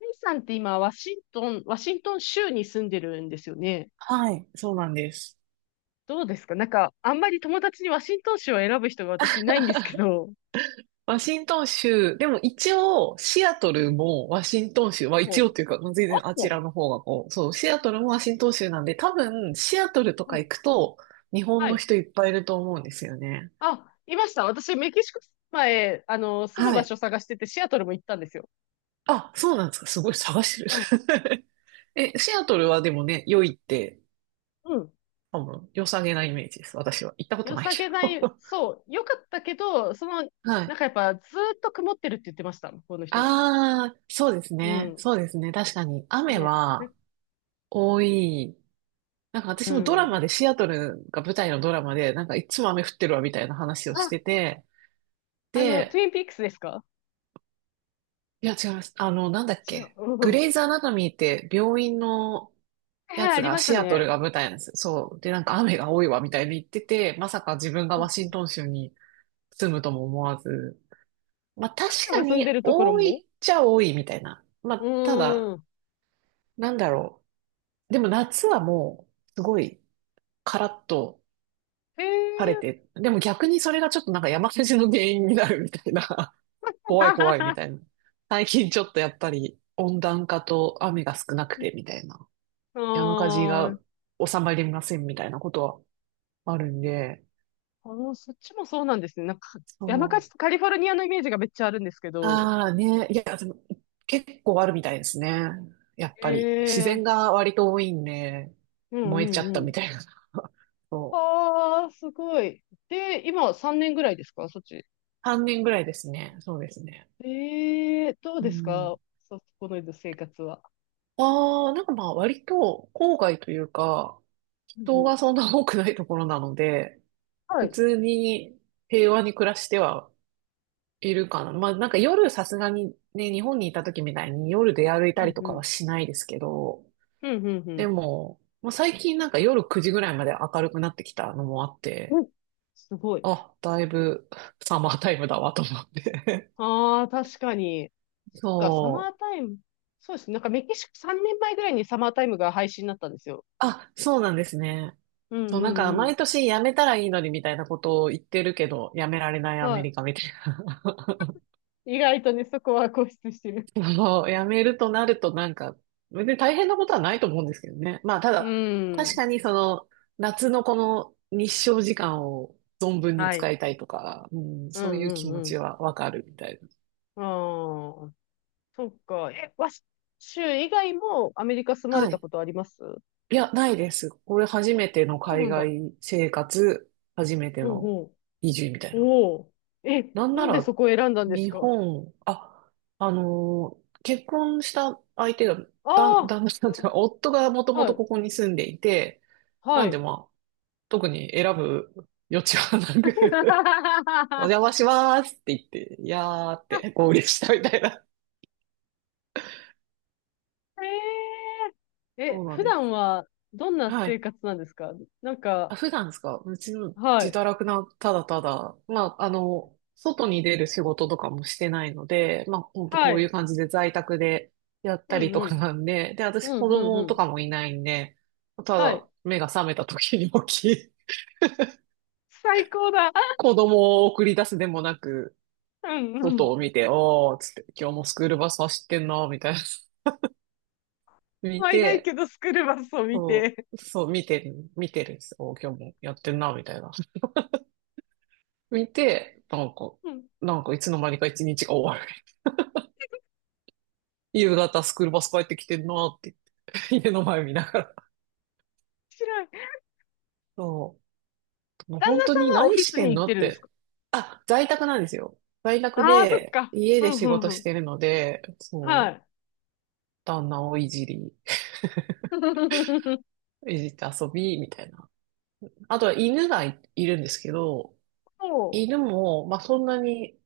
イさんって今、ワシントン州に住んでるんですよね。はい、そうなんです。どうですか？なんか、あんまり友達にワシントン州を選ぶ人が私いないんですけど。ワシントン州、でも一応、シアトうルん。もワシントン州、は一応ほう。というか、全あ、然あちそらの方がこう、そう、シアトルもワシントン州なんで、多分、シアトルとう。うかん。行くと、日本はのい。人いっぱいいると思うんですよね。あ、いました。私、メキシコ前、住むは場い。所探してて、シアトルも行ったんですよ。あ、そうなんですか。すごい探しうん。てる。シアトルはでもね、良いって、うん。多分、良さげなイメージです。私は。行ったこと良ないさけげない、ど。そう、良かったけど、はない。んかやっぱ、ずーっと曇ってるって言ってました、向こうの人が。ああ、そうですうね。ん。そうですね。確かに、雨ね。はね。多い。なんかう私もドラん。マで、シアトルが舞台のドラマで、なんかいつも雨降ってるわみたいな話をしあ、てて、トゥで、インピークスですか？いや違います。あの、なんだっ違う。け。グうん。レイズ・アナトミーって病院のはいやはい、あつりがましたシアトね。ルが舞台なんですよ。そう。で、なんか雨が多いわみたいに言ってて、まさか自分がうワんうシンん。トン州に住むとも思わず。まあ確アリさんかが住んでにるところ多も。いっちゃ多いみたいな。まうあただ、ーん。なんだろう。でも夏はもう、すごいカラッと、へ晴れえ。て、でも逆にそれがちょっとなんか山火事の原因になるみたいな、怖い怖いみた いな。最近ちょっとやっぱり温暖化と雨が少なくてみたいな、あ山火事がー、収まりませんみたいなことはあるんで、そっちもそうなんですね。なんか、そ山火事う。とカリフォルニアのイメージがめっちゃあるんですけど。ああね、いや、でも結構あるみたいですね。やっへぱり自え。然が割と多いんで、うんう燃えちゃったんうん。みたいな。そう。ああ、すごい。で、今3年ぐらいですか、そっち。3年ぐらいですね。そうですね。ええ、どううですん。か、そこの生活は。ああ、なんかまあ割と郊外というか、うん人うん。がそんな多くないところなので、は普い。通に平和に暮らしてはいるかな。まあなんか夜さすがにね、日本にいた時みたいに夜出歩いうたりんとうかはん。しないですけど、うんうんうでん。も、まあ、最近なんか夜9時ぐらいまで明るくなってきたのもあっうて、ん。すごい。あ、だいぶサマータイムだわと思って。ああ、確かに。そっか、サマそーう。タイム。そうですね。なんかメキシコ3年前ぐらいにサマータイムが廃止になったんですよ。あ、そうなんですね。うんそう、うなんか、んうん。毎年辞めたらいいのにみたいなことを言ってるけど、辞められないアメはリカみたいな。い。意外とね、そこは固執してる。そう、辞めるとなるとなんか、別に大変なことはないと思うんですけどね。まあ、たうだ、確ん。かにその、夏のこの日照時間を存分には使い。いたいとか、うん、うそういうん気持うちんはわかるみたいうん。ああ、そっか。え、州以外もアメリカ住な。まれはたい。ことあります？そいや、ないです。これ初めてのうな海んだ。外生活、初めてうんのうん。移住みたいな。おお。え、なんななんでそら、こを選んだんです日か？本、あ、結婚した相手が、あだ、あ旦那さー、んなというるほか、ど。夫がもともはとこい。こに住んでいて、はなんでい。まあ、特に選ぶ余地はなく、 お 邪魔しますって言って、いやーって合流したみたいな。えそえ、うなん普で段す。はどんなは生い。活なんですか？なんあ、か、普段ですか。うちのは自い。堕落な、ただただ、まあ、あの、外に出る仕事とかもしてないので、まあ、ほんとはこういうい。感じで在宅でやったうりんとうかん。なんで、で、う私ん子うんう供とん。かもいないんで、たはい。だ目が覚めた時に起き、最高だ。子供を送り出すでもなく、うんう外ん。を見て、おー、つって、今日もスクールバス走ってんな、みたいな。見毎いけて、どスクールバスを見そて。う、そう、見てる、見てるんです。おー、今日もやってんな、みたいな。見て、なんか、うん。面なんかいつの間にか一日が終わる。夕方スクールバス帰ってきてんなって言って、家の前見ながら。白い。旦 そう。もう那本当にさんはオ何フィしスてにん行っのてっるんですて。か？あ、在宅なんですよ。在宅ああー、そっで、か。家うでん仕うん事うしん。てるので、はそう、い。旦那をいじり、いじって遊び、みたいな。あとは犬がい、いるんですけど、そ犬も、まあそんなに、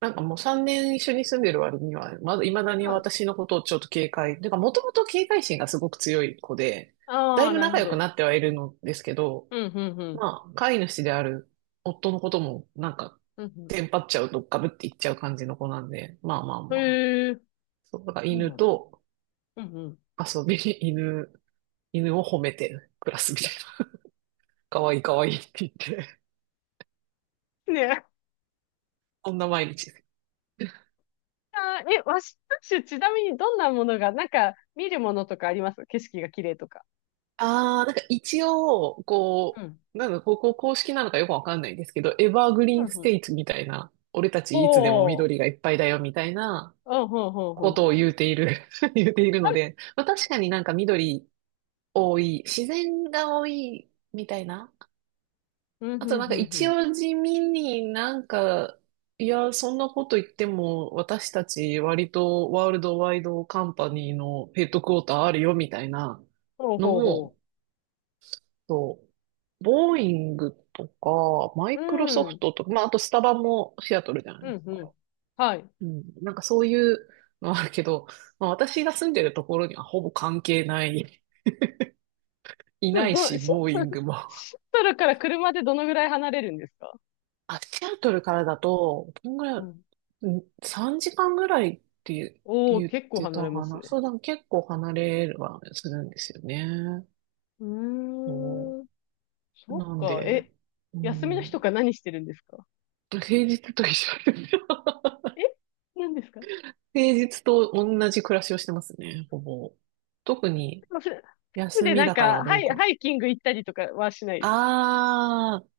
なんかもう3年一緒に住んでる割には、まだ、未だう。にはい。私のことをちょっと警戒、てかもともと警戒心がすごく強い子で、だあいあ、ぶなる仲ほ良くど。なってはいるのですけど、うんうんうん。まあ、飼い主である夫のことも、なんか、うんテンパっちゃうとガブっていっちゃう感じの子なんで、まあまあうん。まあ。へえ。そう、だからそう犬なん。とうんうん。遊び、犬、犬を褒めて暮らすみたいな。かわいいかわいいって言って、ねえ。そんな毎日です。あー、え、ワシントン州、ちなみにどんなものが、なんか、見るものとかあります？景色が綺麗とか。ああ、なんか一応、うこん。う、なんだ、ここ公式なのかよくわかんないんですけど、エバーグリうーンんスうん。テイツみたいな、俺たちいつでもお緑ー、がいっぱいだよみたいなうん、ほうほうこほう。とを言うている、言うているはのい。で、まあ確かになんか緑多い、自然が多いみたいな。うん、あとうん、なんうかん、う一ん。応地味になんか、いや、そんなこと言っても私たち割とワールドワイドカンパニーのヘッドクォーターあるよみたいなほうのほうほも、そう。ボーイングとか、マう。うイクロソん、フうトとか、まあ、あとスタバもシアトルじゃないですん、うか。ん。はい。うん。なんかそういうのはあるけど、まあ、私が住んでるところにはほぼ関係ない、いそなういど、し、シンボーイント、グも。シントルから車でどのぐらい離れるんですか？あ、シアトルからだと、どんぐらうい、ん。うん3時間ぐらいっておー、言っ結構て離たれまかすな。ね。そうだ、結構離れはするんですよね。うそーん。う。そっなんか、で、え、う休みの日とん。か何してるんですか？平日と一緒です。え、何ですか？平日と同じ暮らしをしてますね、ほぼ。特に休で、みなんだからか、どうか。ハイキング行ったりとかはしないです。あー、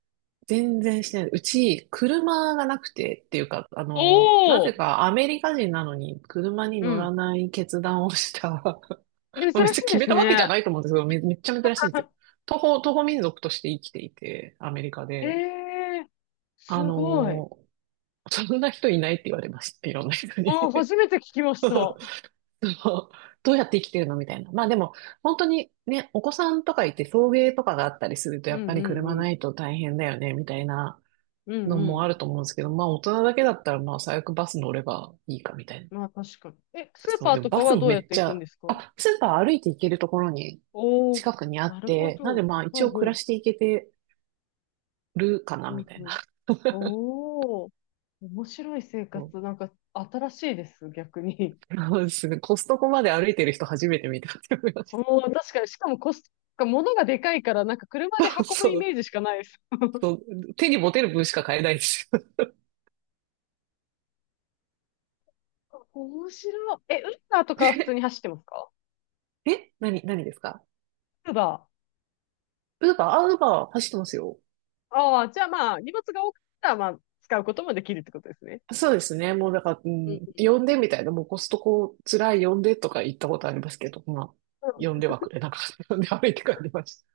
全然してない。うち、車がなくてっていうか、あおの、なぜー。かアメリカ人なのに車にう乗らん。ない決断をした。珍 別しにい決でめすたわけじゃね。ないと思うんですけど、め、めっちゃ珍しいんですよ。徒歩、徒歩民族として生きていて、アメリカえで。えー、すあごい。の、そんな人いないって言われました。いろんな人に。あー、初めて聞きました。そう、どうやって生きてるのみたいな。まあでも、本当にね、お子さんとかいて送迎とかがあったりすると、やうっんうぱんり車うん。ないと大変だよね、みたいなうのんうもあん。ると思うんですけど、まあ大人だけだったら、まあ最悪バス乗ればいいか、みたいな。まあ確かに。え、スーそう、パーでもとバかスはもどうめやっってち行くんゃ、ですか？あ、スーパー歩いて行けるところにおおー。近くにあなっるほて、なんでど。まあ一ほう応暮らほしていけてるかな、う。うみんたいうな。ん。おー、面白い生そう活、なんか新しいです、逆に。そうですね。コストコまで歩いてる人初めて見たって思いましおお、確かに、しかもコスト、なんか物がでかいから、なんか車でた。運ぶそイメう、ージしかないです。そう、手に持てる分しか買えないですよ面白い。え、ウーバーとかは普通にね。走ってますか？え何、何ですか。ウーバウーバー、あ、ウーバー走ってますよ。ー。ああ、じゃあまあ、荷物が多かったら、まあ、使うこともできるってことですね。そうですね。もうだから、ううんん、う呼んでみたいな、もうコストコ辛い呼んでとか言ったことありますけど、まあ、んう呼んん。ではくれなかった。呼んで歩いて帰りまし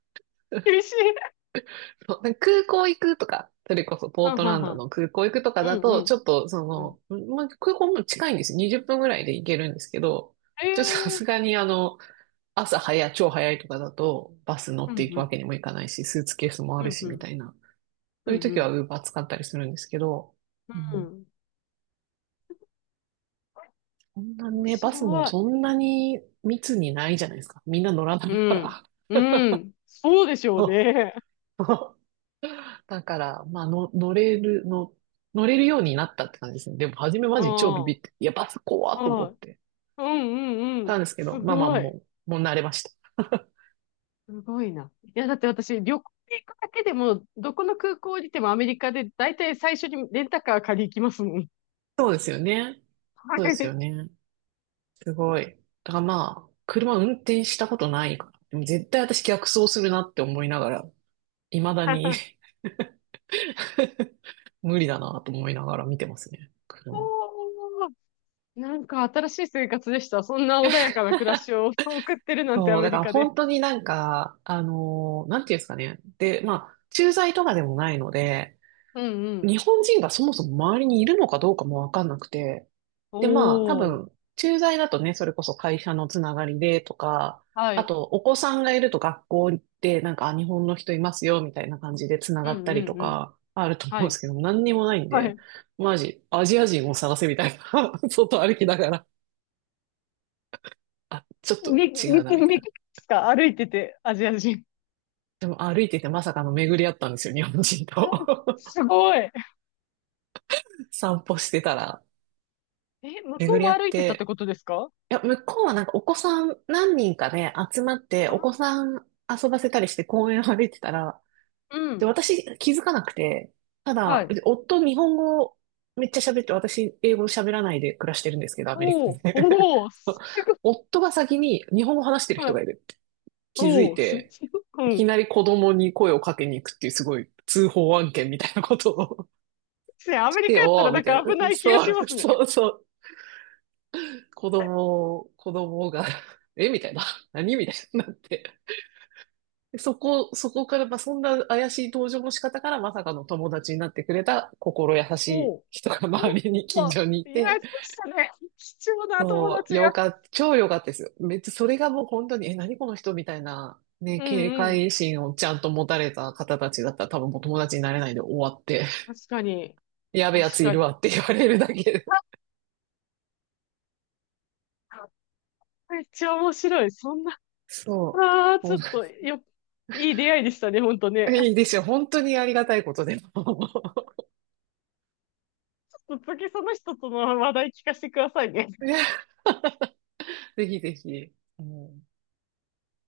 た。厳しい。そう、なんか空港行くとか、それこそポーはんトはんランはドん。の空港行くとかうだんうと、ちん。ょっとそうん。の、まあ、空港も近いんですよ。20分ぐらいで行けるんですけど、えちょっとさえ。すがにあの、朝早い、超早いとかだと、バス乗うってんいうくわけん。にもいかないし、スーツケースもあうるんし、うみん。たいな。うそういうんう時は ん。Uber 使ったりするんですけど、ううん、ん。そんな面ね、白バスもい。そんなに密にないじゃないですか。みんな乗らないかうん。ら。うん。そうでしょうね。だから、まあの、乗れる、の、乗れるようになったって感じですね。でも、初めうマん。ジ超ビビって、いや、バス怖っと思はっい。てうんうんうん。たんですけど、すまあまあ、ごい。もう、もう慣れました。すごいな。いや、だって私、旅行に行くだけでも、どこの空港降りてもアメリカで、だいたい最初にレンタカー借り行きますもん。そうですよね。はそうですよい。ね。すごい。だからまあ、車運転したことないから。でも絶対私逆走するなって思いながら、未だに 無理だなと思いながら見てますね、車。おー。なんか新しい生活でした。そんな穏やかな暮らしを 送ってるなんてアそう、メだかリらカで。本当になんか、なんていうんですかね。で、まあ、駐在とかでもないので、うんうん。日本人がそもそも周りにいるのかどうかもわかんなくて、おで、まあ、多ー。分、駐在だとね、それこそ会社のつながりでとか、はあい。と、お子さんがいると学校で、なんか、あ日本の人いますよ、みたいな感じでつなうがんったりうとんうん。か、あると思うはんでい。すけど、何にもないんはで、い。マジ、アジア人を探せみたいな、外歩きながら、あ、ちょっとみ、違うな、み、みたいみ、な。ですか？歩いてて、アジア人。でも歩いててまさかの巡り合ったんですよ、日本人 うん。と。すごい。散歩してたら、え、向こ巡うりも合っ歩いてたってて。ことですか？いや、向こうはなんかお子さん何人かで集まって、あ、お子さん遊ばせたりして公園を歩いてたら、うで、ん。私気づかなくて、たはだ、い。夫日本語めっちゃ喋って、私英語喋らないで暮らしてるんですけど、アメリおカお、で。おお、す ごい。夫が先に日本語話してるは人がい。いるって気づおいお、す。て、ういきん。なり子供に声をかけに行くっていうすごい通報案件みたいなことを ね、アしメリてカやったらよ、なみんたいかな。危ない気がそしう、ますね。そうそう。子供、子供が え、みたいな。何みたいになって。でそこ、そこから、まあ、そんな怪しい登場の仕方からまさかの友達になってくれた心優しおいお、人がお周りに、近お、所にいいや、て、そうしたね。貴重な友そう、達よが。かった、超よかったですよ。めっちゃ、それがもう本当に、え、何この人みたいな、ね、うん警うん。戒心をちゃんと持たれた方たちだったら多分もう友達になれないで終わって。確かに。やべえや確ついかるわに。って言われるだけで。あ、めっちゃ面白い。そんな、そああ、う。ちもょうっと、よ、いい出会いでしたね、ほんとね。いいですよ。本当にありがたいことでも。ちょっと次その人との話題聞かせてくださいね。いや、ぜひぜひ。もうん